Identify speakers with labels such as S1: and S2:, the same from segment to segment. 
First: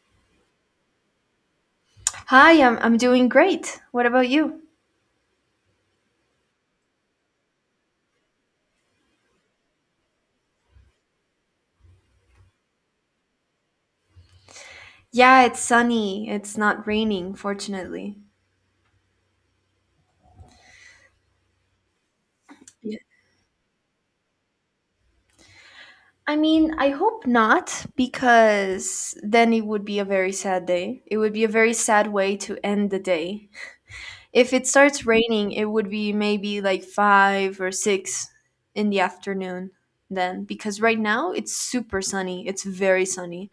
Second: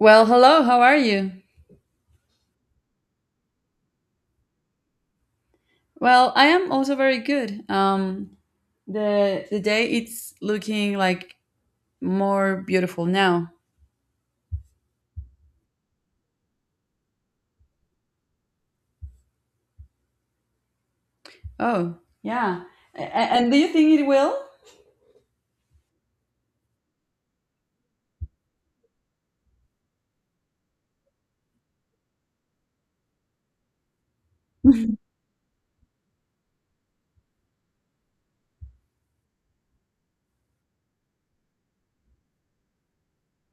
S1: Well, hello. How are you?
S2: Hi, I'm doing great. What about you?
S1: Well, I am also very good. The day it's looking like more beautiful now.
S2: Yeah, it's sunny. It's not raining, fortunately.
S1: Oh, yeah.
S2: Yeah.
S1: And do you think it will?
S2: I mean, I hope not because then it would be a very sad day. It would be a very sad way to end the day. If it starts raining, it would be maybe like 5 or 6 in the afternoon then because right now it's super sunny. It's very sunny.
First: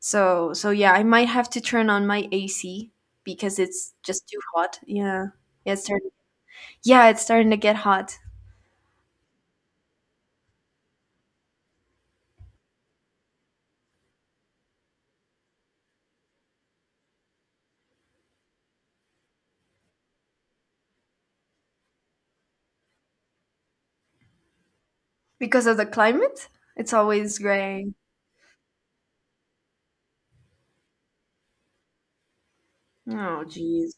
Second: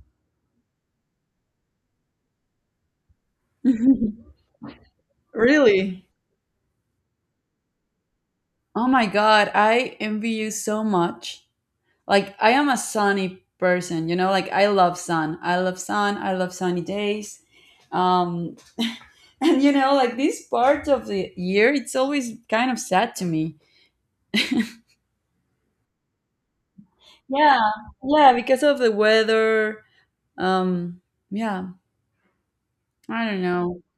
S2: So, yeah, I might have to turn on my AC because it's just too hot. Yeah. Yes,
S1: Really?
S2: yeah, it's starting to get hot
S1: Oh my God, I envy you so much. Like, I am a sunny person, you know, like I love sun. I love sun. I love sunny days. Um, and you know, like this part of the year, it's always kind of sad to me.
S2: because of the climate. It's always
S1: Yeah,
S2: gray.
S1: yeah, because of the weather. Um, yeah, I don't
S2: Oh,
S1: know.
S2: jeez.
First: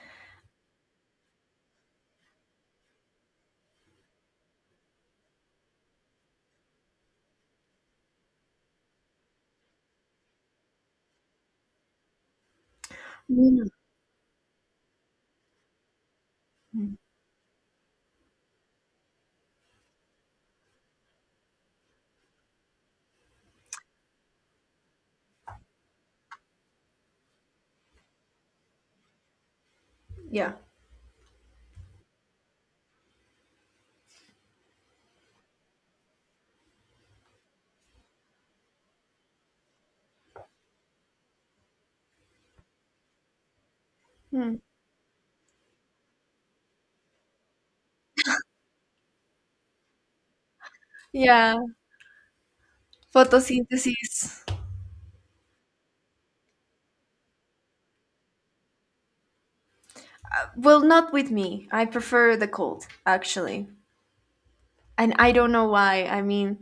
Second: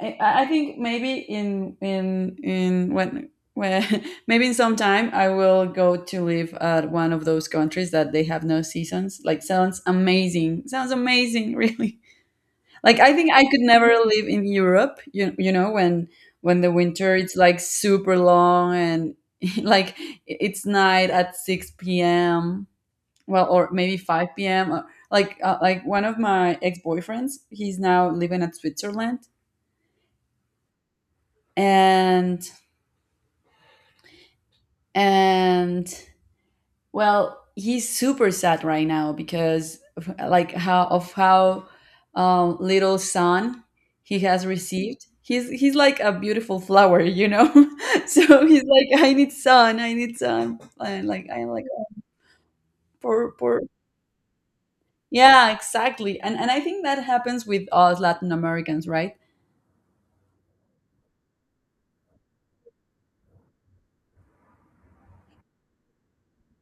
S1: I think maybe in when maybe in some time I will go to live at one of those countries that they have no seasons. Like sounds amazing. Sounds amazing, really. Like I think I could
S2: Mm.
S1: never live in Europe. You know when the winter it's like super long and like it's night at 6 p.m. well or maybe 5 p.m. Like one of my ex-boyfriends he's now living at Switzerland
S2: Yeah.
S1: and and well he's super sad right now because of, like how of how little sun he has
S2: Mm.
S1: received, he's like a beautiful flower, you know. So he's like, I need sun, I need sun, and like I'm
S2: Yeah,
S1: like poor, poor.
S2: photosynthesis.
S1: Yeah, exactly, and I think that happens with us Latin Americans, right?
S2: Well, not with me. I prefer the cold, actually. And I don't know why. I mean,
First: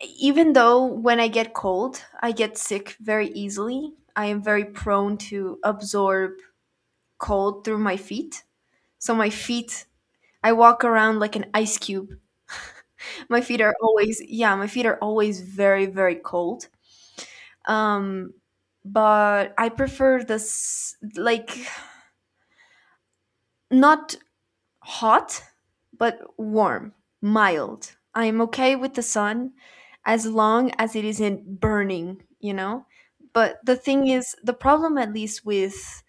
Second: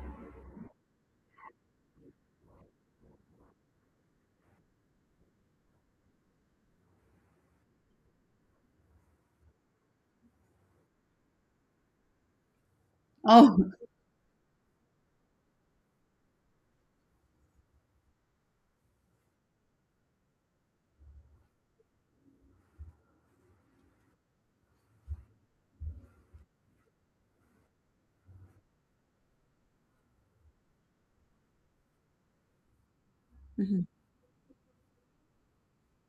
S2: even though when I get cold, I get sick very easily, I am very prone to absorb cold through my feet. So, my feet, I walk around like an ice cube. My feet
S1: Oh.
S2: are always, yeah, my feet are always very, very cold. Um, but I prefer this, like, not hot but warm, mild. I'm okay with the sun as long as it isn't burning. But the
S1: Hmm,
S2: thing is, the problem at least with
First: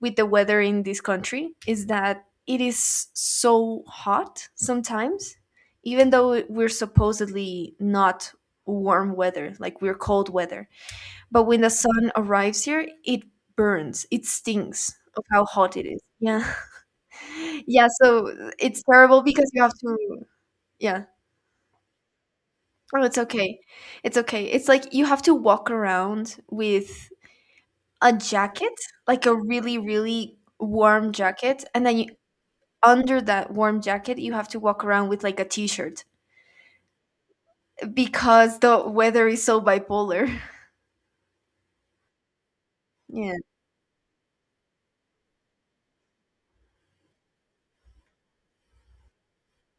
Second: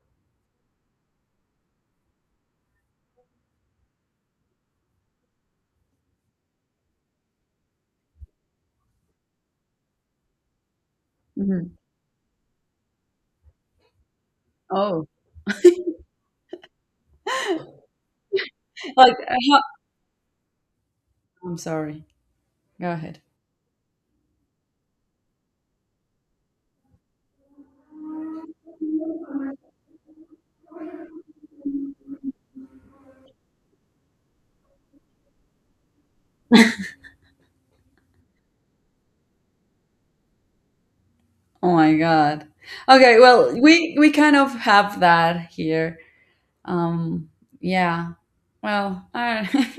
S2: the weather in this country is that it is so hot sometimes, even though we're supposedly not warm weather, like we're cold weather. But when the
S1: hmm.
S2: sun arrives here, it burns, it stings
S1: Oh,
S2: of how hot it is. Yeah. Yeah. So it's
S1: like
S2: terrible because
S1: how-
S2: you have to, yeah.
S1: I'm sorry. Go
S2: Oh, it's
S1: ahead.
S2: okay. It's okay. It's like you have to walk around with a jacket, like a really, really warm jacket, and then you, under that warm jacket you have to walk around with like a t-shirt because the weather is so bipolar.
S1: Oh my God. Okay.
S2: Yeah,
S1: Well, we kind of have that here. Um. Yeah. Well, I don't.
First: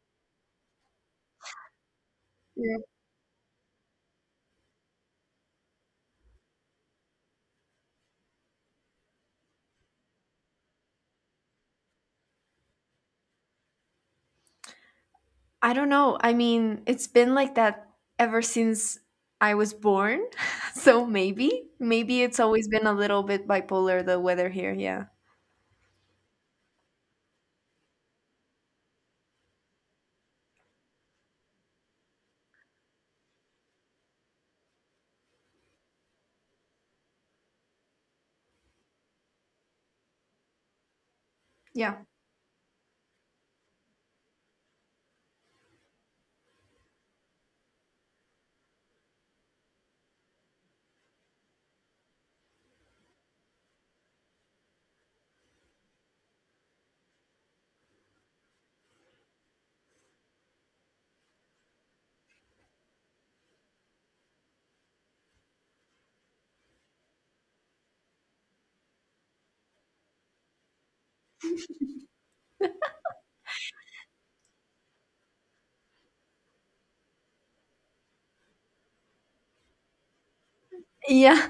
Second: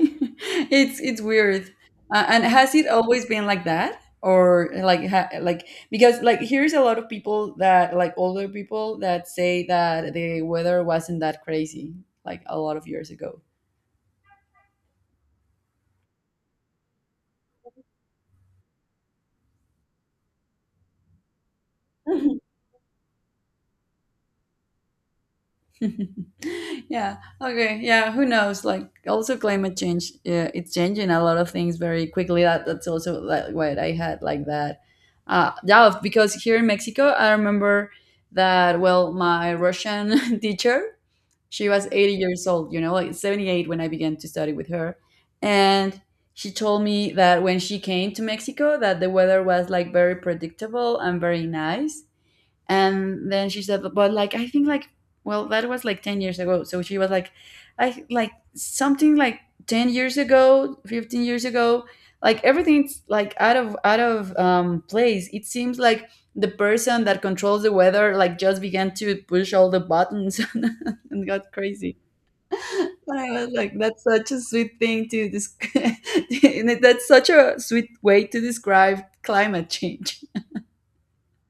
S1: It's weird. And has
S2: yeah.
S1: it always been like that, or like ha like, because like here's a lot of people, that like older people, that say that the weather wasn't that crazy like a lot of years ago.
S2: I don't know. I mean, it's been like that ever since I was born. So maybe it's always been a little bit bipolar, the weather here. Yeah.
S1: Yeah, okay, yeah, who knows, like also climate change. Yeah, it's changing a lot of things very quickly. That's also like what I had like that. Yeah, because here in Mexico I remember that, well, my Russian teacher, she was
S2: Yeah,
S1: 80 years old, you know, like 78 when I began to study with her. And she told me that when she came to Mexico that the weather was like very predictable and very nice. And then she said, but like I think like, well, that was like 10 years ago, so she was like, I like something like 10 years ago, 15 years ago, like everything's like out of place. It seems like the person that controls the weather like just began to push all the buttons and got crazy. And I was like, that's such a sweet thing to describe. That's such a sweet way to describe climate change.
S2: yeah.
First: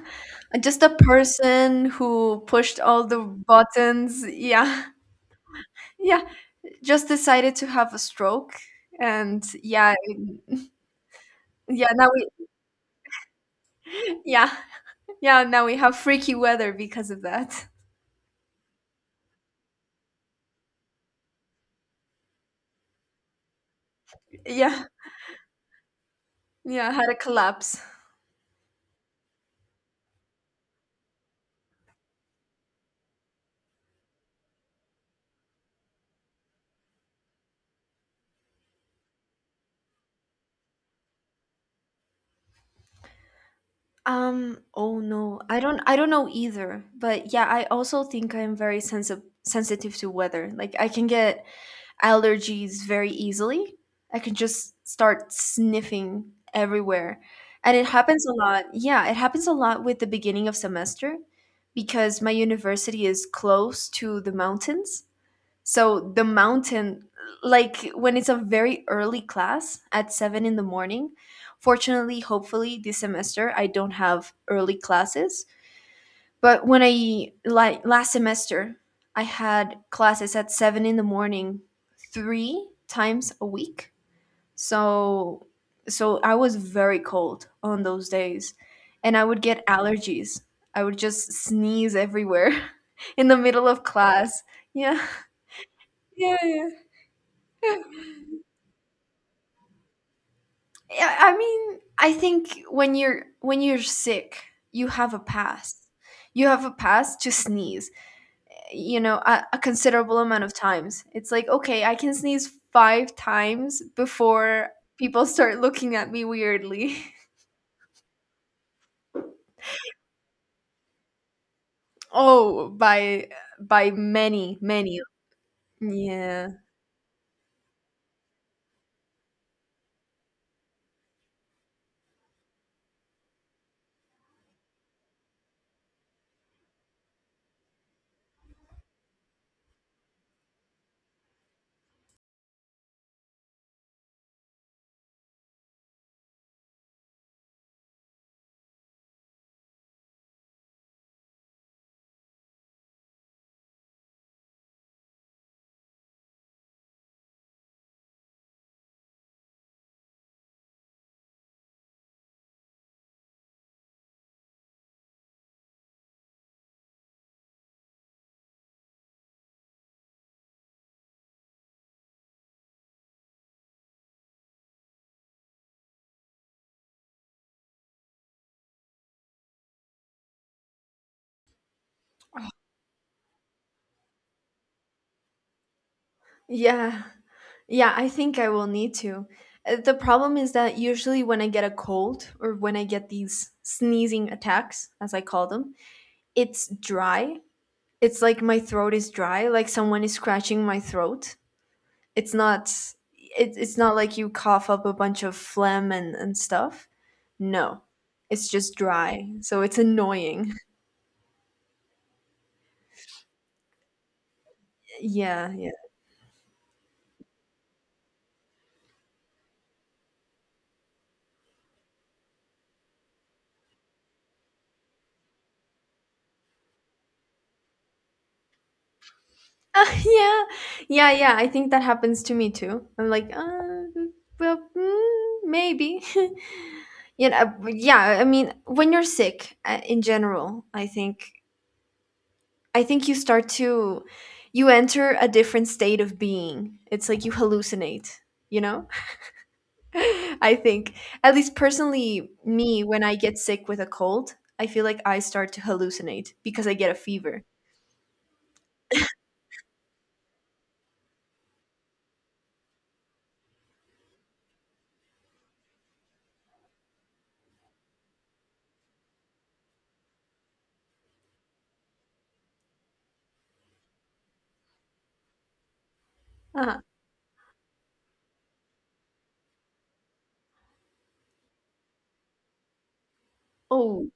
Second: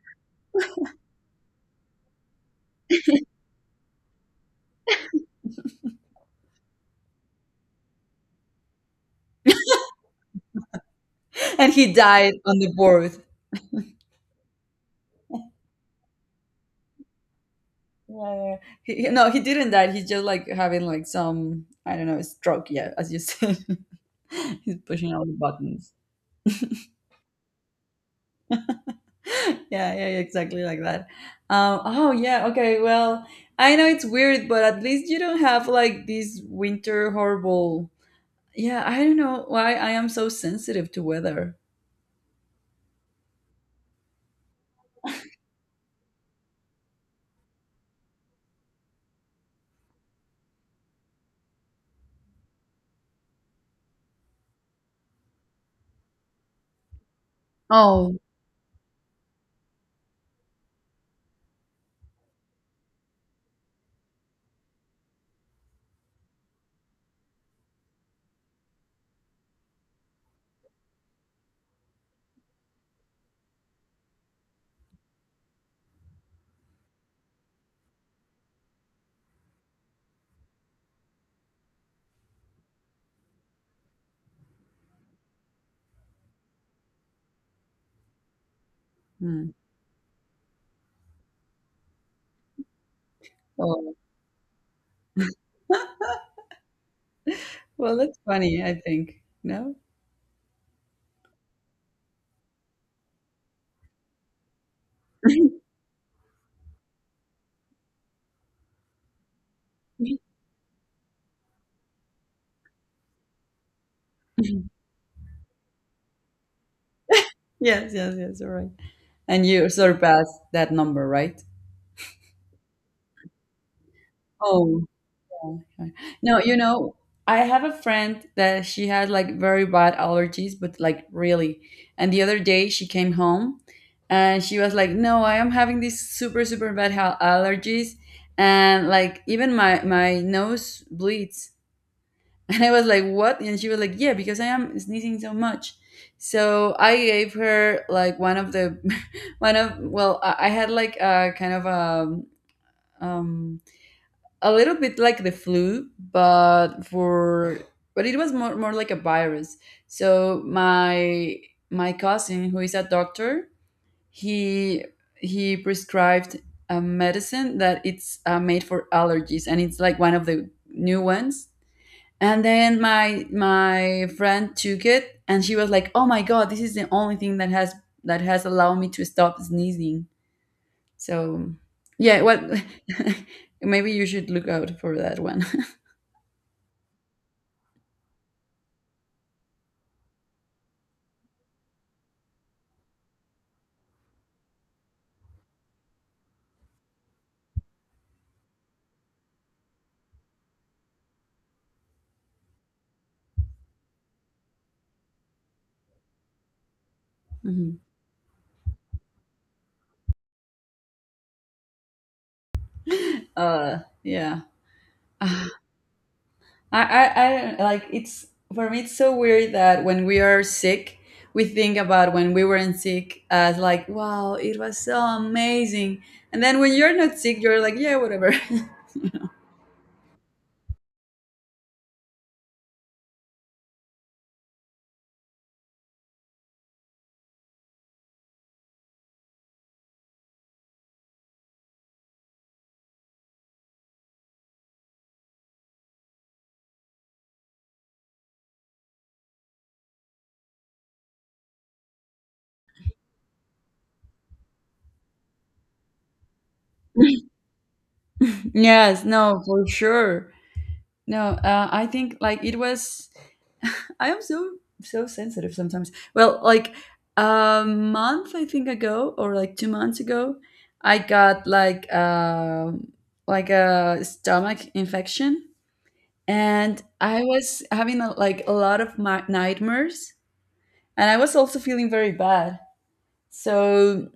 S2: Just a person who pushed all the buttons, yeah. Yeah, just decided to have a stroke. And yeah,
S1: And
S2: yeah,
S1: he
S2: now we
S1: died on the board.
S2: yeah. Yeah, now we have freaky weather because of that.
S1: Yeah, yeah. No, he didn't die. He's just like having like some, I don't know, stroke. Yeah, as you said, he's
S2: Yeah,
S1: pushing all the buttons.
S2: yeah, had a collapse.
S1: Yeah, yeah, yeah, exactly like that. Oh yeah, okay. Well, I know it's weird, but at least you don't have like these winter horrible. Yeah, I don't know why I am so sensitive to weather.
S2: Oh no, I don't know either. But yeah, I also think I am very sensitive to weather. Like I can get allergies very easily. I can just start sniffing everywhere. And it
S1: Oh.
S2: happens a lot. Yeah, it happens a lot with the beginning of semester because my university is close to the mountains. So the mountain, like when it's a very early class at 7 in the morning, fortunately, hopefully this semester I don't have early classes. But when I, like, last semester, I had classes at 7 in the morning, three times a week. So so I was very cold on those days, and I would
S1: Hmm.
S2: get allergies. I would just sneeze everywhere in the middle of
S1: Oh.
S2: class. Yeah, yeah, yeah.
S1: Well, that's funny. I think no.
S2: Yeah, I mean, I think when you're sick, you have a pass. You have a pass to sneeze. You know, a considerable amount of times. It's like, okay, I can sneeze five times before people start looking at me weirdly.
S1: Yes, yes, yes. All right. And you surpassed that number, right?
S2: Oh, by many,
S1: Oh,
S2: many.
S1: yeah, yeah. No,
S2: Yeah.
S1: you know, I have a friend that she had like very bad allergies, but like really. And the other day she came home and she was like, "No, I am having these super super bad allergies, and like even my nose bleeds." And I was like, "What?" And she was like, "Yeah, because I am sneezing so much." So I gave her like one of the one of, well, I had like a kind of um a little bit like the flu, but for, but it was more like a virus. So my cousin, who is a doctor, he prescribed a medicine that it's made for allergies, and it's like one of the new ones. And then my friend took it, and she was like, "Oh my god, this is the only thing that has allowed me to stop sneezing." So yeah, what, maybe you should look out for that one.
S2: Yeah. Yeah, I think I will need to. The problem is that usually when I get a cold or when I get these sneezing attacks, as I call them, it's dry. It's like my throat is dry, like someone is scratching my throat. It's not. It's not like you cough up a bunch of phlegm and stuff.
S1: Hmm.
S2: No. It's just dry. So it's annoying.
S1: Yeah. i
S2: Yeah, yeah.
S1: I don't, like it's, for me it's so weird that when we are sick we think about when we weren't sick as like, wow, it was so amazing, and then when you're not sick you're like, yeah, whatever.
S2: Yeah. Yeah, yeah. I think that happens to me too. I'm like, well, maybe. Yeah, I mean, when you're sick, in general, I think you start to you enter a different state of being. It's like you hallucinate, you know? I think at least personally me when I get sick with a cold, I feel like I start to hallucinate because I get a fever.
S1: Yes, no, for sure. No, I think like it was. I am so so sensitive sometimes. Well, like a month I think ago, or like 2 months ago, I got like a stomach infection,
S2: Uh,
S1: and I was having a, like, a lot of my nightmares, and I was also feeling very bad. So
S2: oh,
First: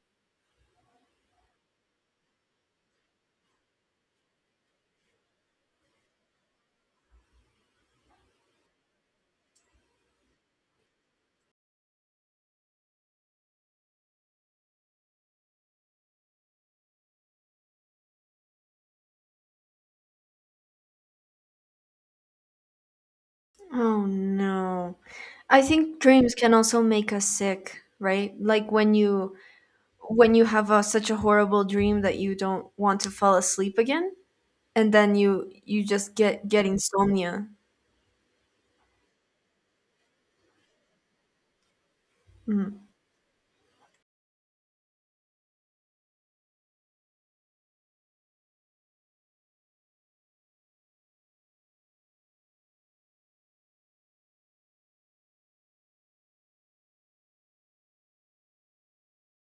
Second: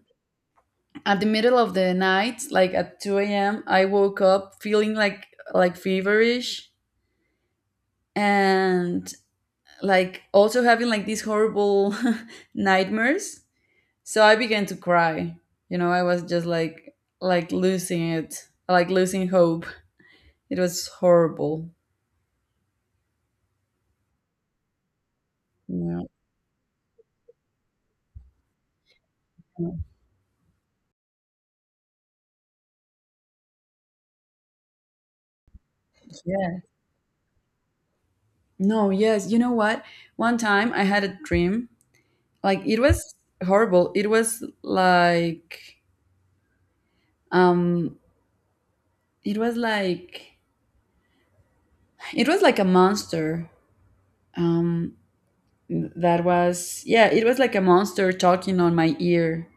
S1: at the middle of the night, like at 2 a.m., I woke up feeling like, feverish, and like also having like these horrible nightmares. So I began to cry. You know, I was just like, losing it, like losing hope. It was horrible.
S2: oh, no. I think
S1: No,
S2: dreams can also make us sick, right? Like when you
S1: no,
S2: when you have such a horrible dream that you don't want to fall asleep again and then you just get
S1: yeah.
S2: get insomnia.
S1: No, yes. You know what? One time I had a dream. Like it
S2: Mm.
S1: was horrible. It was like um it was like a monster. Um that was, yeah, it was like a monster talking on my ear.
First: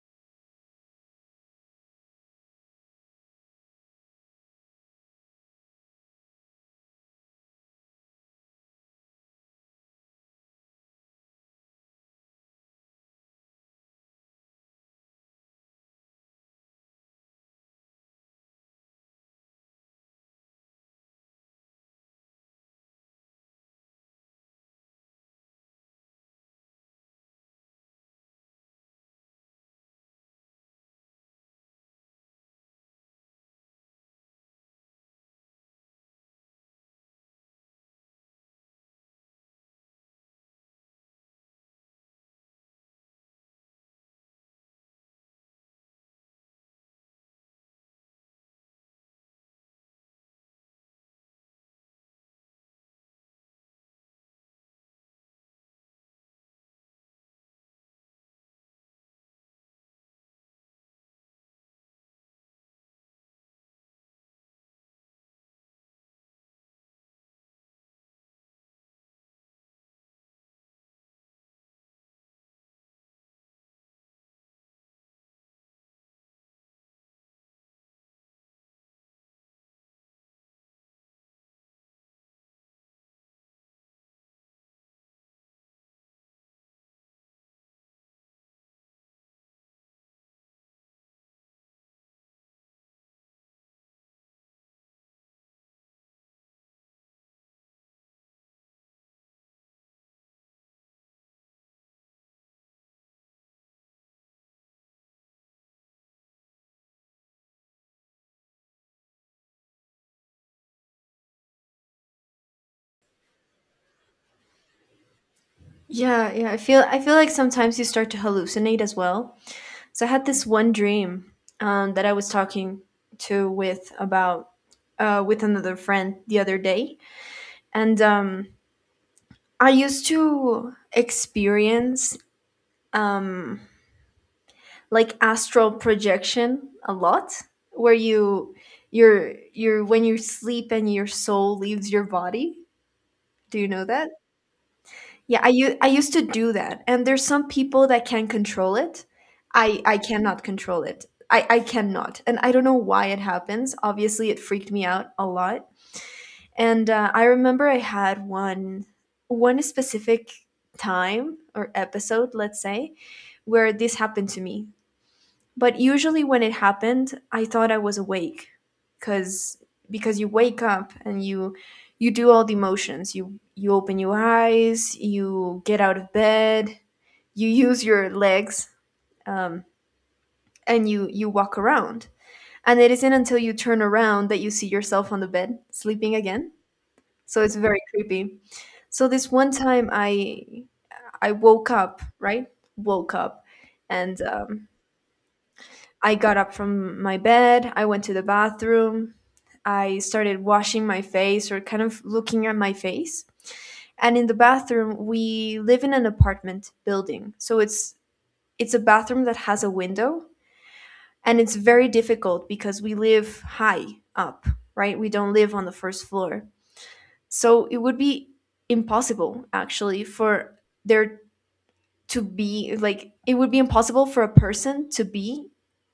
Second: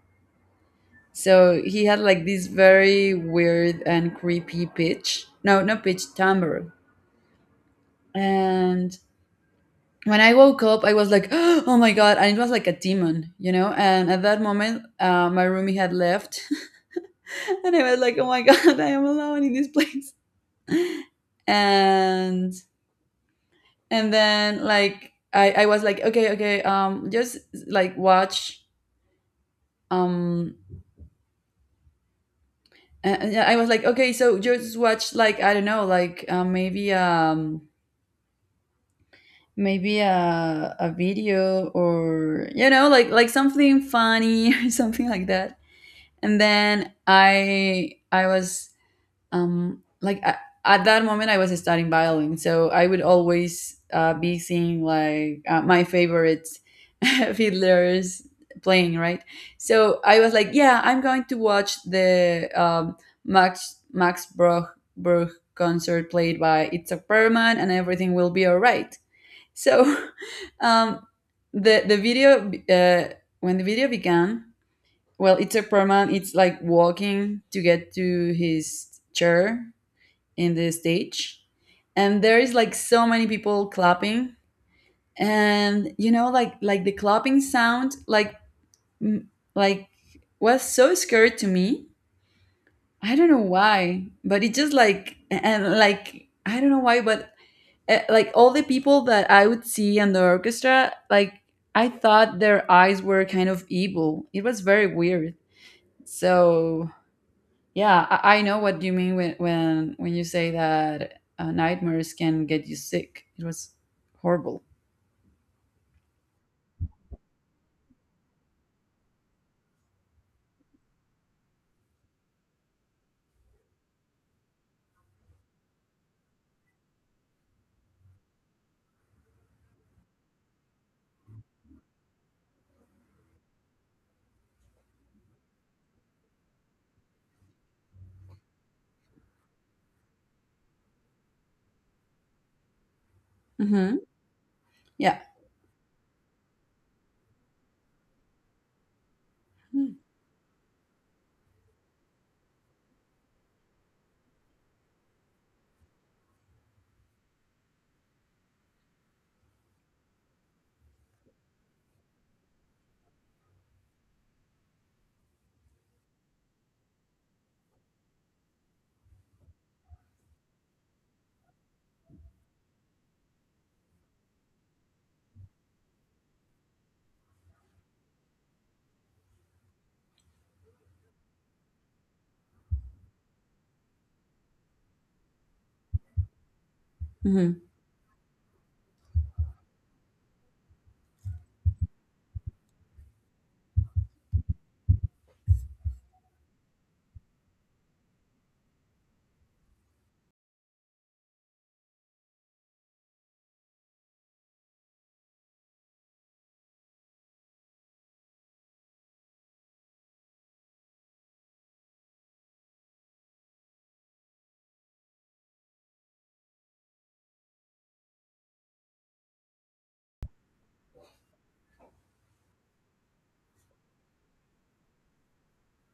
S1: So he had like this very weird and creepy pitch. No, not pitch, timbre. And when I woke up, I was like, oh my God. And it was like a demon, you know? And at that moment, my roomie had left. And I was like, oh my God, I am alone in this place. And, and then like, I was like, okay, okay, just like watch, um, and I was like, okay, so just watch, like I don't know, like maybe maybe a video, or you know, like something funny or something like that. And then I was, like I, at that moment I was studying violin, so I would always be seeing like my favorite fiddlers playing, right? So I was like, yeah, I'm going to watch the Max Bruch concert played by Itzhak Perlman, and everything will be all right. So um, the video, uh, when the video began, well, it's a perman, it's like walking to get to his chair in the stage, and there is like so many people clapping, and you know, like the clapping sound like m- like was so scary to me, I don't know why, but it just like, and like I don't know why, but like all the people that I would see in the orchestra, like I thought their eyes were kind of evil. It was very weird. So yeah, I know what you mean when when you say that nightmares can get you sick. It was horrible.
S2: Yeah, yeah. I feel like sometimes you start to hallucinate as well. So I had this one dream, that I was talking to with about with another friend the other day, and, I used to experience, um, like astral projection a lot, where you're when you sleep and your soul leaves your body. Do you know
S1: Mm-hmm.
S2: that?
S1: Yeah.
S2: Yeah, I I used to do that. And there's some people that can control it. I cannot control it. I cannot. And I don't know why it happens. Obviously, it freaked me out a lot. And, I remember I had one specific time or episode, let's say, where this happened to me. But usually when it happened, I thought I was awake cuz because you wake up and you do all the motions. You open your eyes, you get out of bed, you use your legs, um, and you walk around. And it isn't until you turn around that you see yourself on the bed sleeping again. So it's
S1: Mm-hmm.
S2: very creepy. So this one time I woke up, right? Woke up and, I got up from my bed, I went to the bathroom, I started washing my face or kind of looking at my face. And in the bathroom, we live in an apartment building. So it's a bathroom that has a window, and it's very difficult because we live high up, right? We don't live on the first floor. So it would be impossible, actually, for there to be, like, it would be impossible for a person to be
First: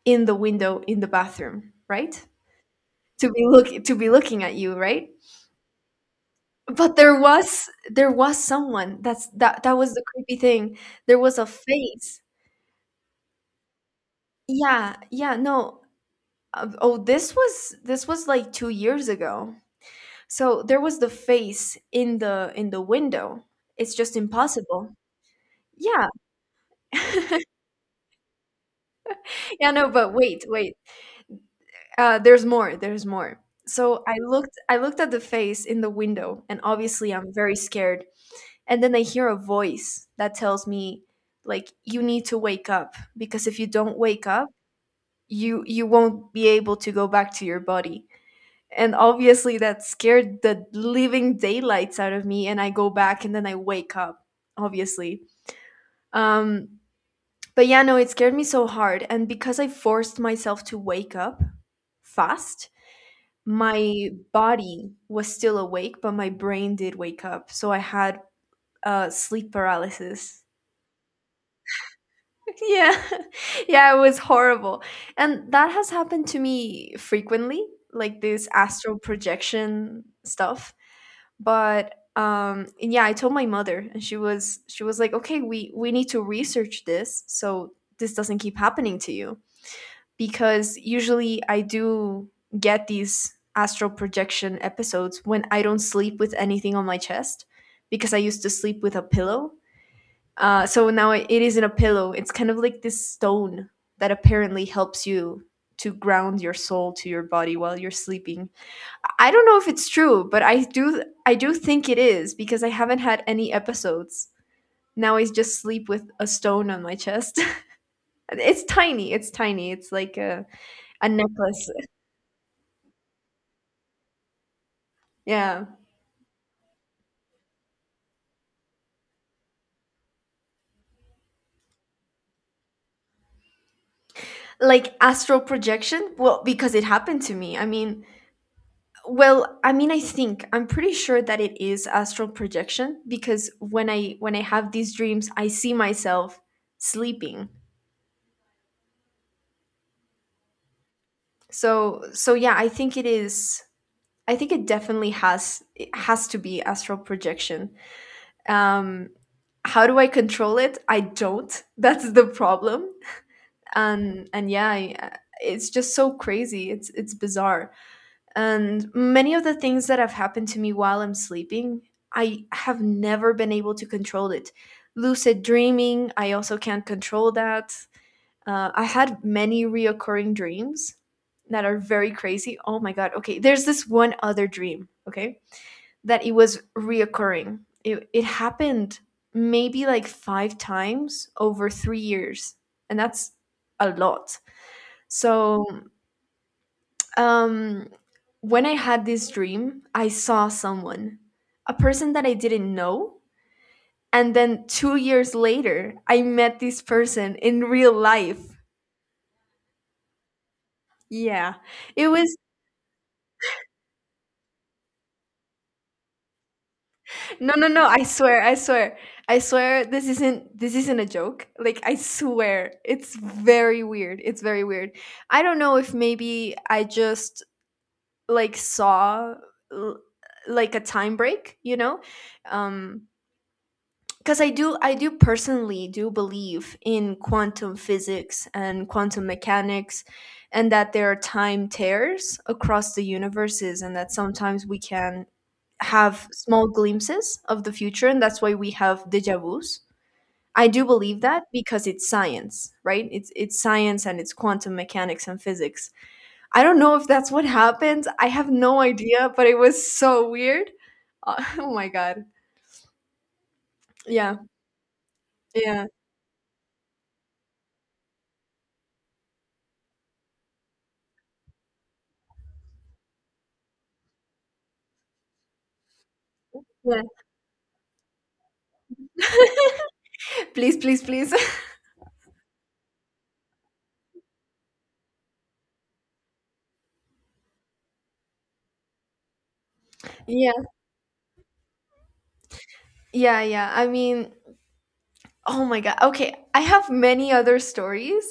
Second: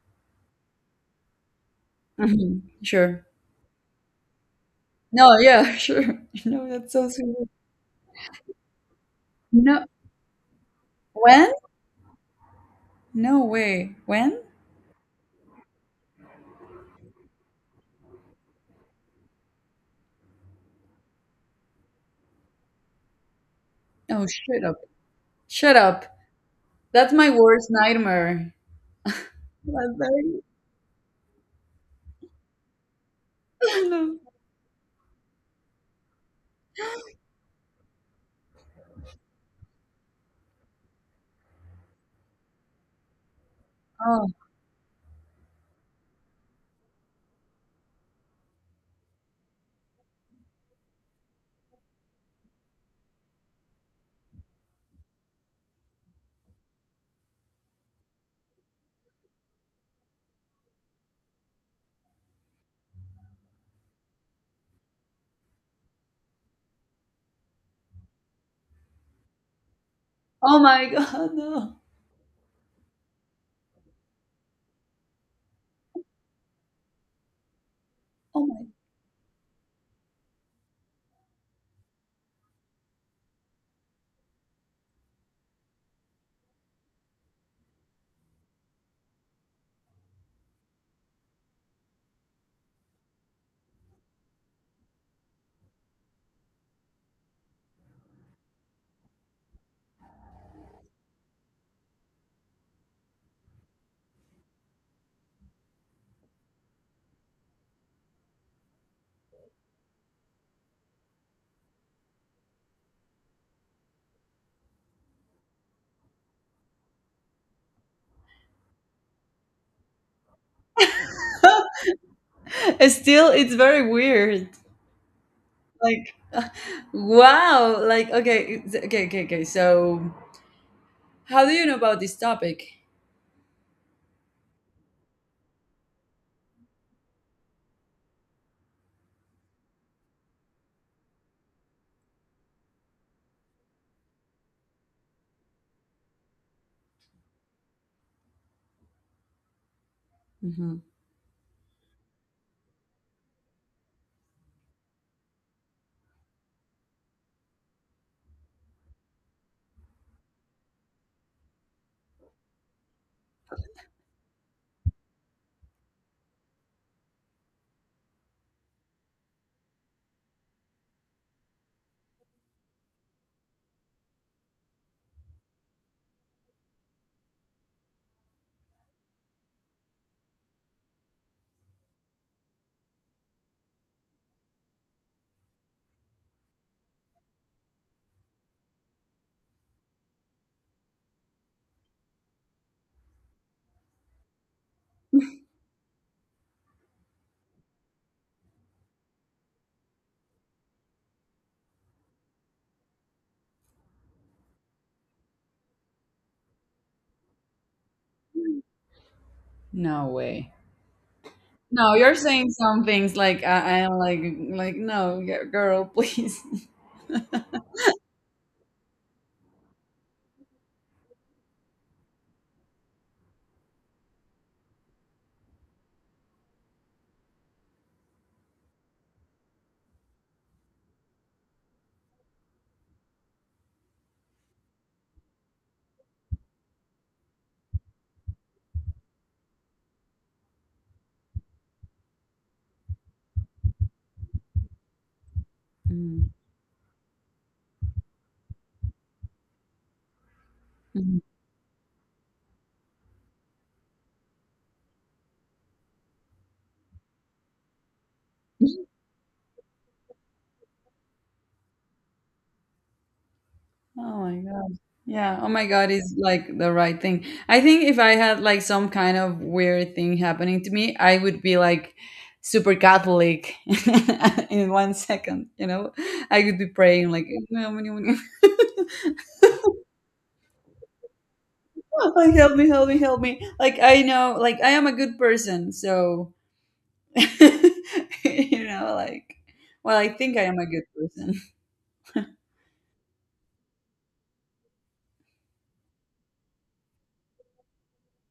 S2: in the window in the bathroom, right?
S1: Hmm. Sure.
S2: To be looking at you, right?
S1: No. Yeah. Sure. No, that's
S2: But
S1: so
S2: there
S1: sweet.
S2: was there was someone, that
S1: No.
S2: was the creepy thing. There was a
S1: When?
S2: face.
S1: No way. When?
S2: Yeah, yeah. No, oh, this was like 2 years ago. So there was the face in the window. It's just
S1: Oh, shut up.
S2: impossible.
S1: Shut up.
S2: Yeah.
S1: That's my worst nightmare.
S2: Yeah, no,
S1: That's
S2: but
S1: very-
S2: wait, wait. There's more. There's more. So I
S1: no.
S2: looked. I looked at the face in the window, and obviously I'm very scared. And then I hear a voice that tells me, like, you need to wake up because if you don't wake
S1: Oh,
S2: up, you won't be able to go back to your body. And obviously that scared the living daylights out of me. And I go back, and then I wake up. Obviously. Um, but yeah, no, it scared me so hard. And because I forced myself to wake up fast, my body was still awake, but my brain did wake up. So I had, sleep paralysis.
S1: oh my God, no.
S2: Yeah. Yeah, it was horrible. And that has happened to me frequently, like
S1: Oh
S2: this
S1: my
S2: astral projection stuff. But, um, and yeah, I told my mother and she was like, "Okay, we need to research this so this doesn't keep happening to you," because usually I do get these astral projection episodes when I don't sleep with anything on my chest because I used to sleep with a pillow. So now it isn't a pillow. It's kind of like this stone that apparently helps you to ground your soul to your body while you're sleeping. I don't know if it's true, but I do think it is because I haven't had any episodes. Now I just sleep with a stone on my chest. It's tiny. It's tiny. It's like a
S1: God.
S2: necklace.
S1: Still, it's very weird.
S2: Yeah.
S1: Like, wow. Like, okay, okay, okay, okay. So, how do you know about this topic?
S2: Like astral projection? Well, because it happened to me. I mean, well, I mean, I think I'm pretty sure that it is astral projection because when I have these dreams, I see myself sleeping.
S1: Hmm.
S2: So, yeah, I think it is. I think it definitely has to be astral projection. Um, how do I control it? I don't. That's the problem. And yeah, it's just so crazy. It's bizarre. And many of the things that have happened to me while I'm sleeping, I have never been able to control it. Lucid dreaming, I also can't control that. I had many reoccurring dreams that are very crazy. Oh my God. Okay. There's this one other dream, okay, that it was reoccurring. It happened maybe like five times over 3 years. And that's a lot. So, um, when I had this dream, I saw someone, a person that I didn't know. And then 2 years later, I met this person in real life.
S1: No way.
S2: Yeah.
S1: No,
S2: It
S1: you're
S2: was
S1: saying some things like, I'm like, no, girl, please.
S2: No, no, no, I swear, I swear. I swear this isn't a joke. Like I swear, it's very weird. It's very weird. I don't know if maybe I just like saw l- like a time break, you know? Um because I do personally do believe in quantum physics and quantum mechanics, and that there are time tears across the universes, and that sometimes we can have small glimpses of the future, and that's why we have deja vus. I do
S1: Mhm.
S2: believe that because it's science, right? It's science and it's quantum mechanics and physics. I don't know if that's what happened. I have no idea, but it was so weird. Oh my God.
S1: Oh my
S2: Yeah,
S1: God. Yeah. Oh my
S2: yeah,
S1: God is like the right thing. I think if I had like some kind of weird thing happening to me, I would be like super Catholic in 1 second, you know? I would be
S2: yeah.
S1: praying like,
S2: Please, please, please.
S1: like, help me, help me, help me. Like I know, like I am a good person, so, you know, like, well, I think I
S2: Yeah.
S1: am a good person.
S2: Yeah, yeah. I mean, oh my God. Okay, I have many other stories,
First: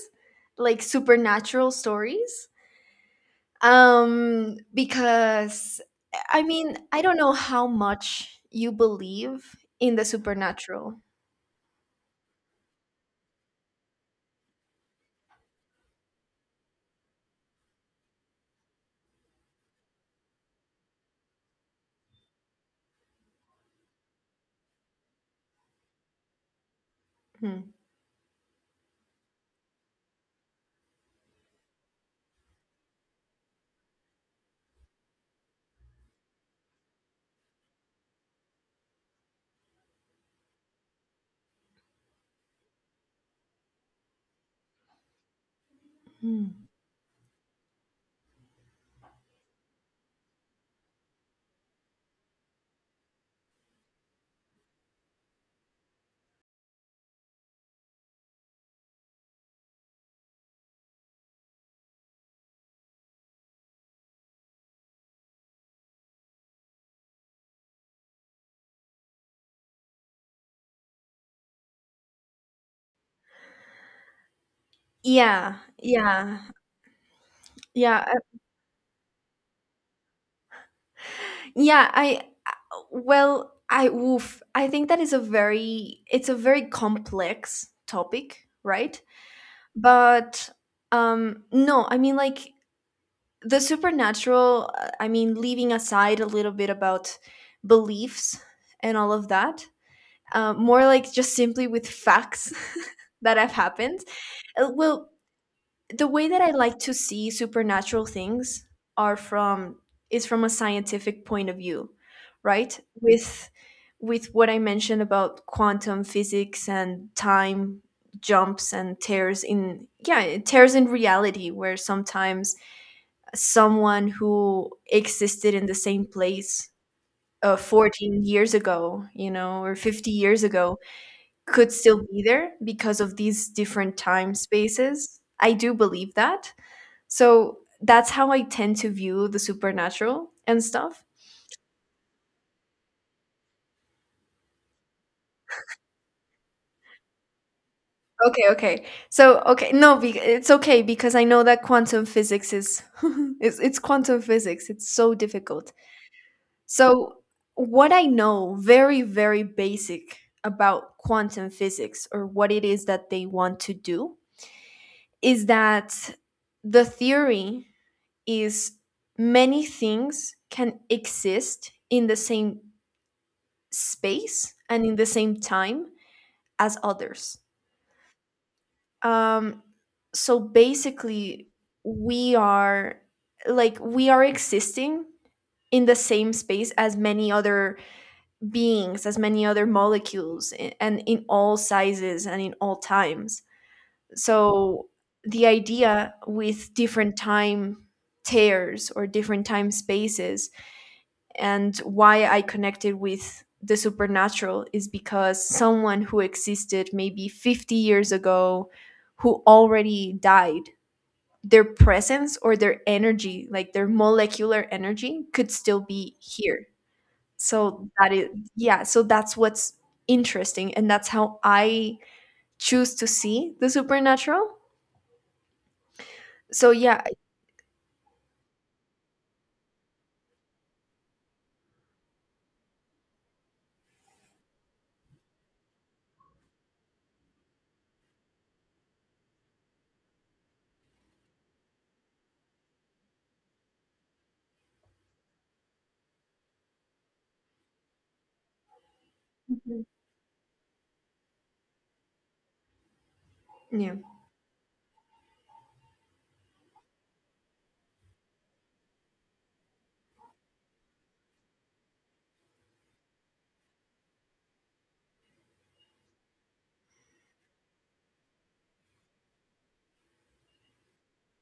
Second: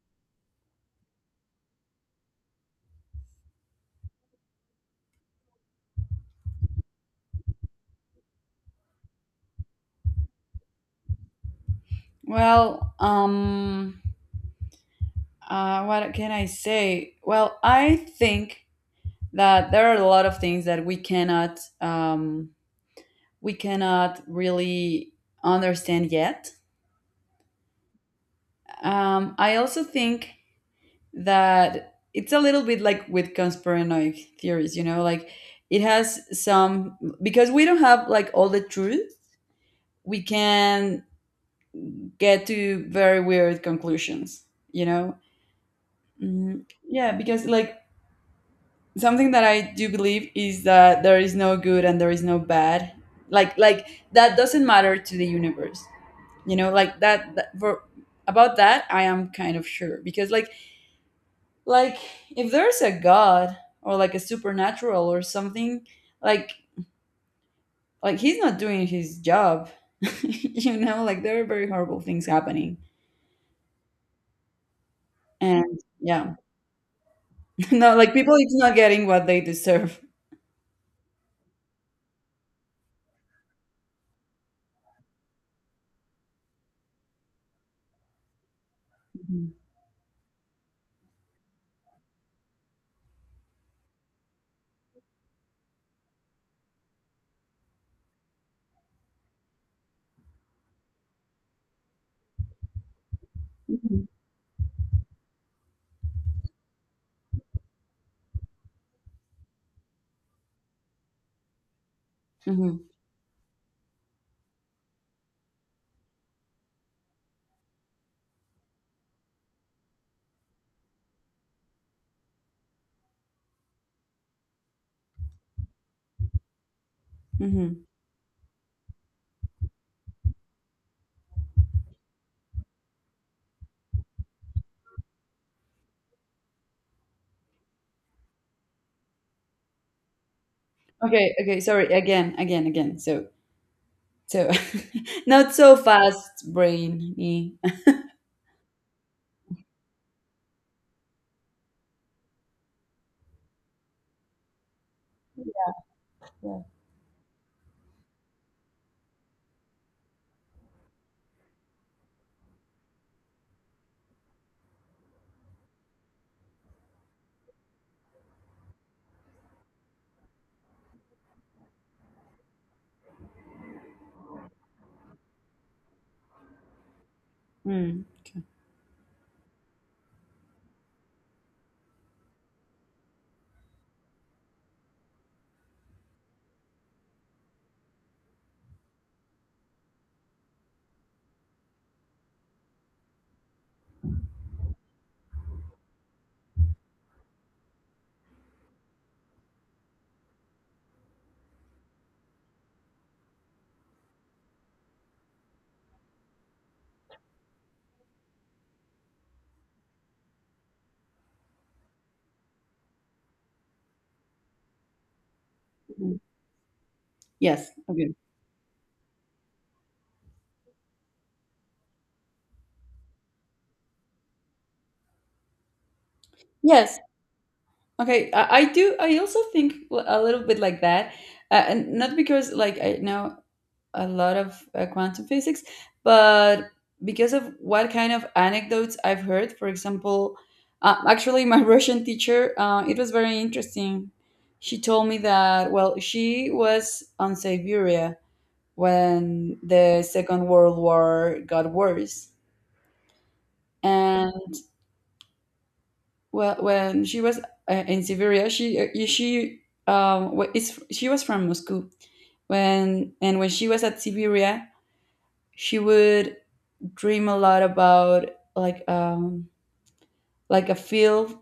S2: like supernatural stories. Because I mean, I don't know how much you believe in the supernatural.
S1: Well, what can I say? Well, I think that there are a lot of things that we cannot really understand yet.
S2: Hmm.
S1: I also think that it's a little bit like with conspiranoid theories, you know, like it has some, because we don't have like all the truth, we can get to very weird conclusions, you know.
S2: Hmm.
S1: Mm, yeah, because like, something that I do believe is that there is no good and there is no bad. Like, that doesn't matter to the universe. You know, like, that, that for about that I am kind of sure, because like, like if there's a god or like a supernatural or something, like, he's not doing his job. You know, like there are very horrible things happening.
S2: Yeah,
S1: And yeah,
S2: yeah,
S1: no,
S2: yeah,
S1: like people it's not getting what they deserve.
S2: yeah. I Well, I woof. I think that is a very it's a very complex topic, right?
S1: Mhm.
S2: But no, I mean, like, the supernatural, I mean, leaving aside a little bit about beliefs and all of that, more like just simply with facts that have happened.
S1: Mhm.
S2: Well, the way that I like to see supernatural things are from is from a scientific point of view, right?
S1: Mhm.
S2: With what I mentioned about quantum physics and time jumps and tears in yeah, tears in reality, where sometimes someone who existed in the same place,
S1: Mhm.
S2: 14 years ago, you know, or 50 years ago, could still be there because of these different time spaces. I do believe that. So that's how I tend to view the supernatural and stuff.
S1: Okay, okay, sorry. Again, again, again. So, not so fast, brain. Eh.
S2: Okay, okay. So, okay, no, it's okay because I know that quantum physics is it's quantum physics. It's so difficult.
S1: Yeah.
S2: So, what I know very, very basic about quantum physics, or what it is that they want to do, is that the theory is many things can exist in the same space and in the same time as others.
S1: Mm,
S2: Um, so basically, we are like we are existing in the same space as many other beings, as many other molecules, and in all sizes and in all times. So the idea with different time tears or different time spaces, and why I connected with the supernatural, is because someone who existed maybe 50 years ago, who already died, their presence or their energy, like their molecular energy, could still be
S1: mhm.
S2: here.
S1: Yes.
S2: So
S1: Okay.
S2: that is Yeah, so that's what's interesting, and that's how I choose to see the supernatural. So
S1: Yes.
S2: yeah.
S1: Okay. I do. I also think, a little bit like that, and not because like I know a lot of quantum physics, but because of what kind of anecdotes I've heard. For example, actually, my Russian teacher. It was very interesting. She told me that, well, she was on Siberia when
S2: Mhm.
S1: the Second World War got worse.
S2: Yeah.
S1: And well, when she was in Siberia, she wa- is she was from Moscow. When she was at Siberia, she would dream a lot about like um like a field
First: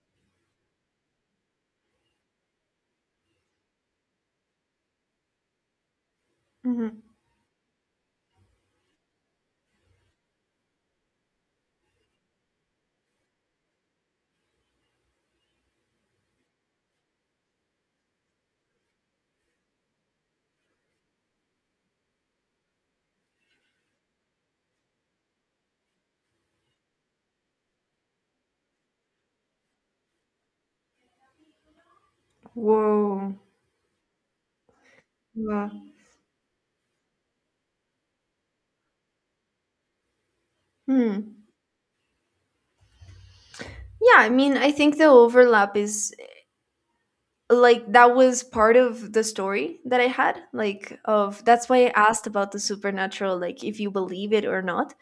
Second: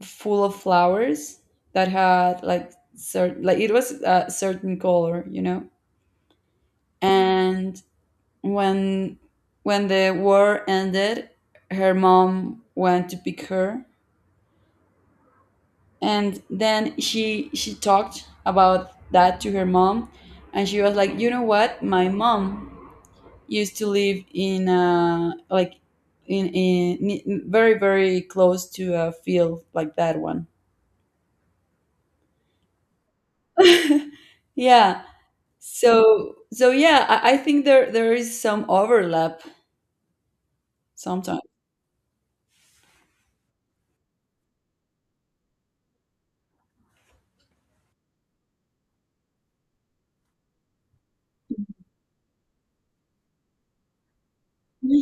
S1: full of flowers that had like certain, like it was a certain color, you know.
S2: Hmm.
S1: And when the war ended, her mom went to pick her, and then she talked about that to her mom, and she was like, you know what, my mom used to live in like, very very close to a field like that one.
S2: Whoa.
S1: Yeah.
S2: Wow.
S1: So, so yeah, I think there is some overlap
S2: Hmm.
S1: sometimes.
S2: Yeah, I mean, I think the overlap is, like, that was part of the story that I had, like, of that's why I asked about the supernatural, like if you believe it or not.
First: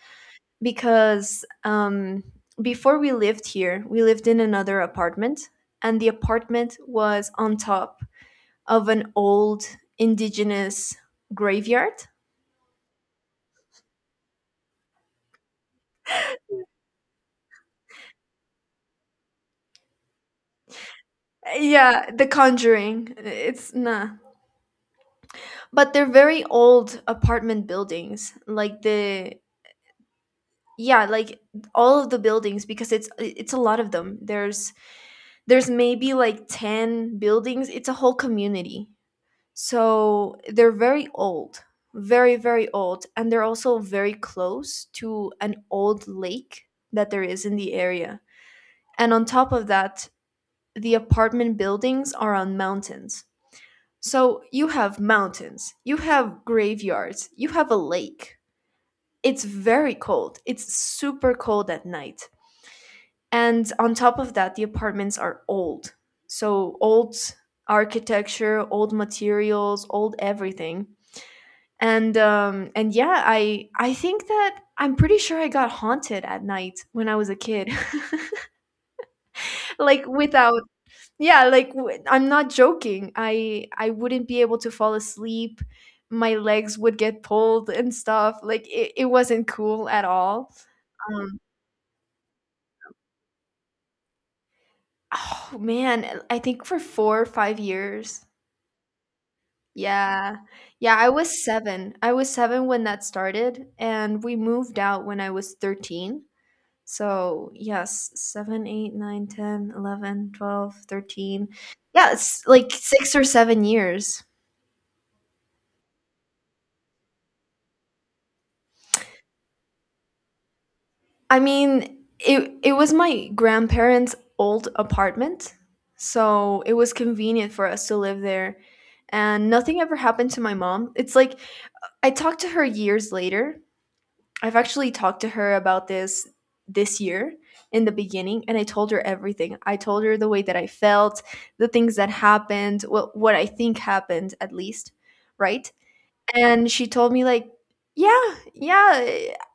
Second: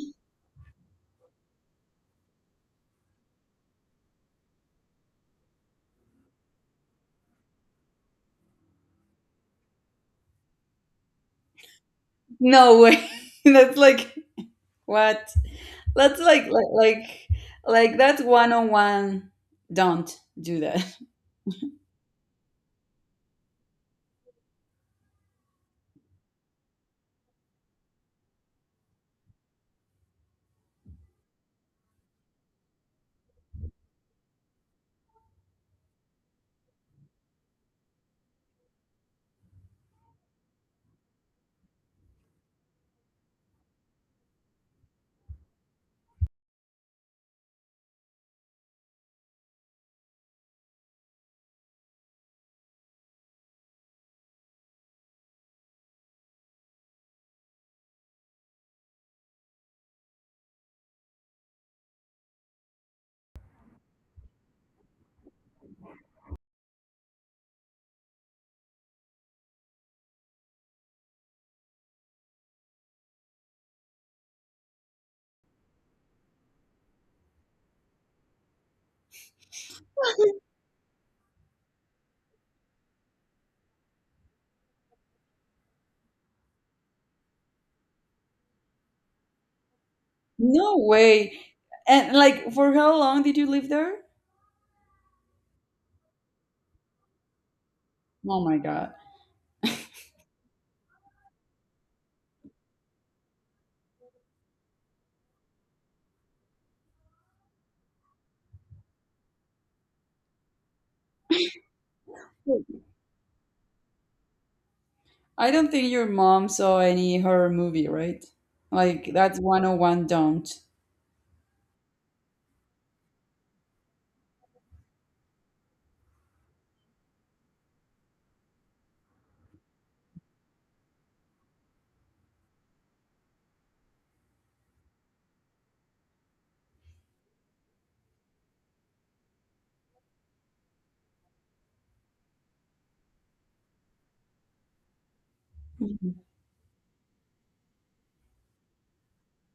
S2: Because before we lived here, we lived in another apartment, and the apartment was on top of an old indigenous graveyard.
S1: No way. That's like, what? Let's like that's one on one. Don't do that.
S2: Yeah, The Conjuring. It's nah. But they're very old apartment buildings. Like the yeah, like all of the buildings, because it's a lot of them. There's maybe like 10 buildings. It's a whole community. So they're very old. Very, very old, and they're also very close to an old lake that there is in the area. And on top of that, the apartment buildings are on mountains. So you have mountains, you have graveyards, you have a lake. It's very cold. It's super cold at night. And on top of that, the apartments are old. So old architecture, old materials, old everything. And yeah, I think that I'm pretty sure I got haunted at night when I was a kid. Like without, yeah, like I'm not joking. I wouldn't be able to fall asleep. My legs would get pulled and stuff. Like it wasn't cool at all.
S1: No way.
S2: um
S1: And like, for how long did you live there?
S2: oh man, I think for 4 or 5 years.
S1: Oh my god.
S2: Yeah, yeah. I was seven when that started, and we moved out when I was 13. So yes, 7, 8, 9, 10, 11, 12, 13. Yeah, it's like 6 or 7 years.
S1: I don't think your mom saw any horror movie, right? Like that's 101 don't.
S2: I mean, it was my grandparents' old apartment, so it was convenient for us to live there, and nothing ever happened to my mom. It's like I talked to her years later. I've actually talked to her about this, this year in the beginning, and I told her everything. I told her the way that I felt, the things that happened, what I think happened, at least, right? And she told me like, "Yeah, yeah,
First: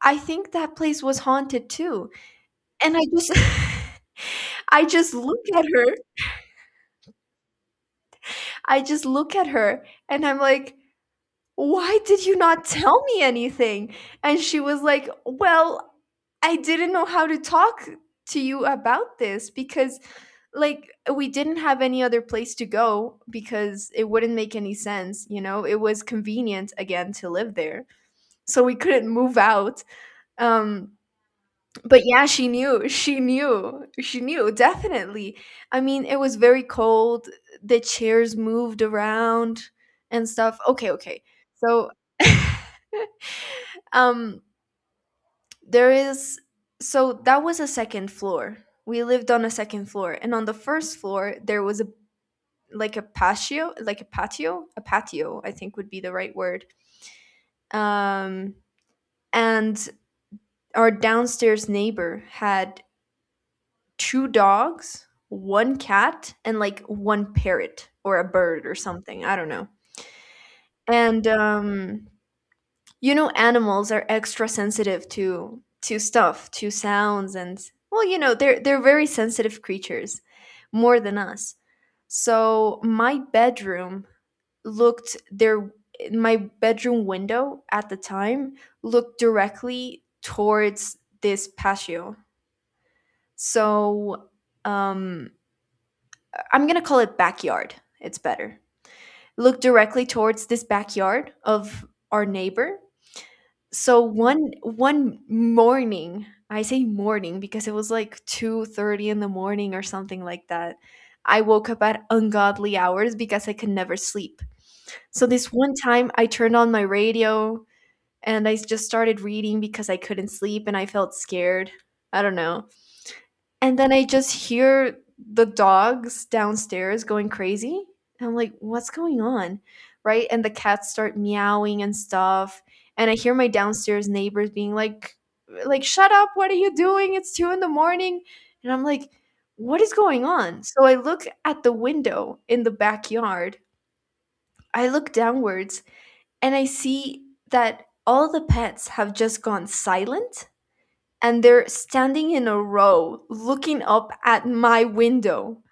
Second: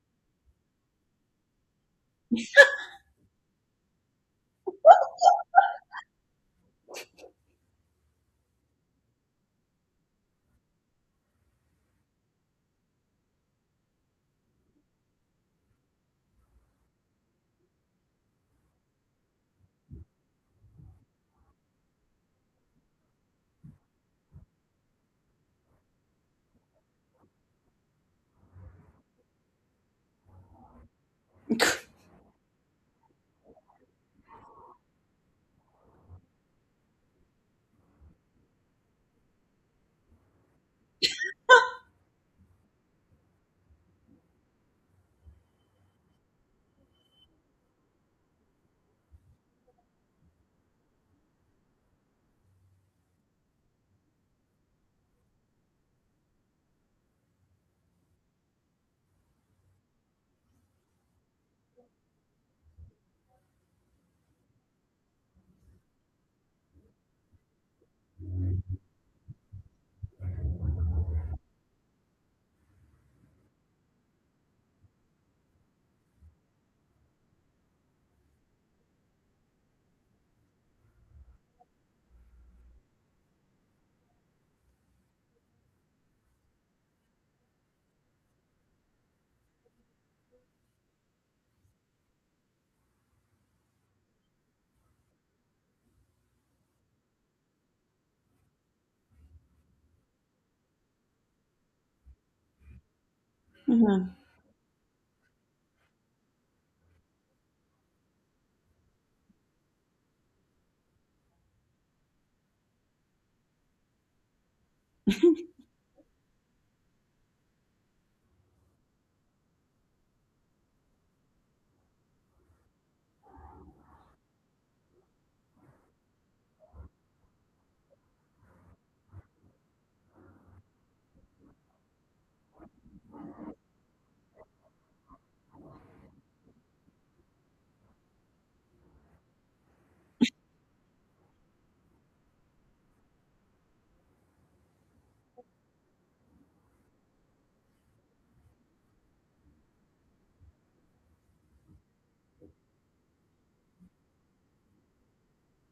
S2: I think that place was haunted too." And I just, I just look at her. I just look at her and I'm like, "Why did you not tell me anything?" And she was like, "Well, I didn't know how to talk to you about this because like we didn't have any other place to go because it wouldn't make any sense, you know? It was convenient again to live there. So we couldn't move out." Um But yeah, she knew. She knew. She knew, definitely. I mean, it was very cold. The chairs moved around and stuff. Okay, okay. So, um, there is. So that was a second floor. We lived on a second floor. And on the first floor, there was a like a patio, I think would be the right word. Um, and our downstairs neighbor had two dogs, one cat, and like one parrot or a bird or something. I don't know. And animals are extra sensitive to stuff, to sounds, and well, they're very sensitive creatures, more than us. So my bedroom looked there. My bedroom window at the time looked directly towards this patio. So um I'm going to call it backyard. It's better. Look directly towards this backyard of our neighbor. So
S1: Mhm.
S2: one morning, I say morning because it was like 2:30 in the morning or something like that. I woke up at ungodly hours because I could never sleep. So this one time I turned on my radio and I just started reading because I couldn't sleep and I felt scared. I don't know. And then I just hear the dogs downstairs going crazy. And I'm like, what's going on? Right? And the cats start meowing and stuff. And I hear my downstairs neighbors being like, "Shut up, what are you doing? It's 2 in the morning." And I'm like, what is going on? So I look at the window in the backyard. I look downwards and I see that all the pets have just gone silent and they're standing in a row looking up at my window.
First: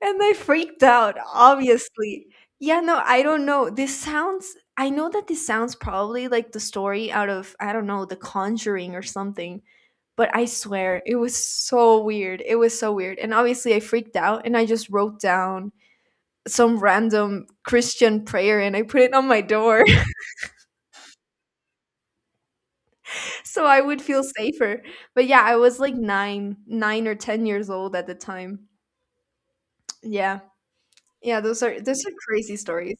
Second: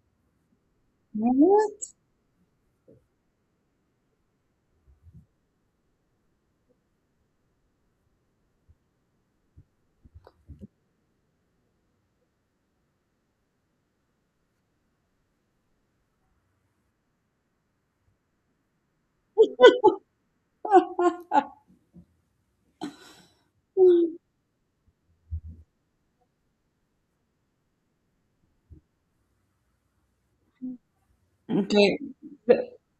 S2: And I freaked out,
S1: What?
S2: obviously. Yeah, no, I don't know. This sounds, I know that this sounds probably like the story out of, I don't know, The Conjuring or something, but I swear it was so weird. It was so weird. And obviously, I freaked out and I just wrote down some random Christian prayer and I put it on my door so I would feel safer. But yeah, I was like nine or 10 years old at the time. Yeah. Yeah, those are
S1: Okay.
S2: those are crazy stories.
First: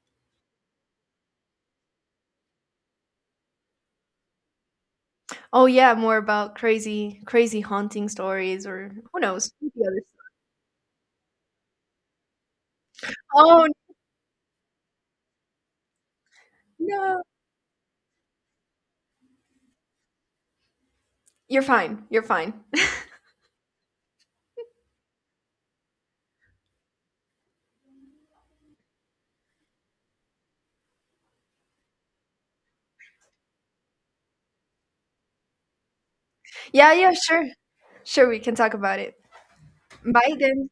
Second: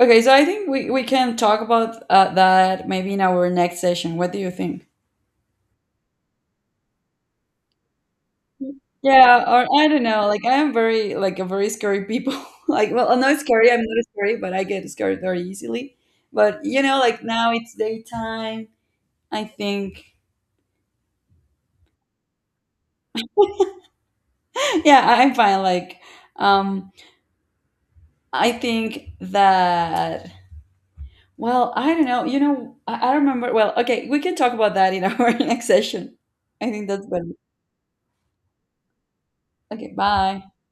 S1: Okay, so I think we can talk about that maybe in our next session. What do you think?
S2: Oh yeah, more about crazy, crazy haunting stories, or who
S1: Yeah,
S2: knows?
S1: or
S2: The
S1: I don't
S2: others.
S1: know. Like, I am very, like, a very scary people. Like, well, I'm not
S2: Oh
S1: scary. I'm not scary, but I get scared very easily. But you know,
S2: no.
S1: like, now it's daytime. I think.
S2: You're fine. You're fine.
S1: Yeah, I'm fine. Like, um, I think that. Well, I don't know. You know, I remember. Well, okay, we can talk about that in our next session. I think
S2: Yeah,
S1: that's
S2: yeah,
S1: better.
S2: sure. Sure, we can talk about it.
S1: Okay,
S2: Bye
S1: bye.
S2: then.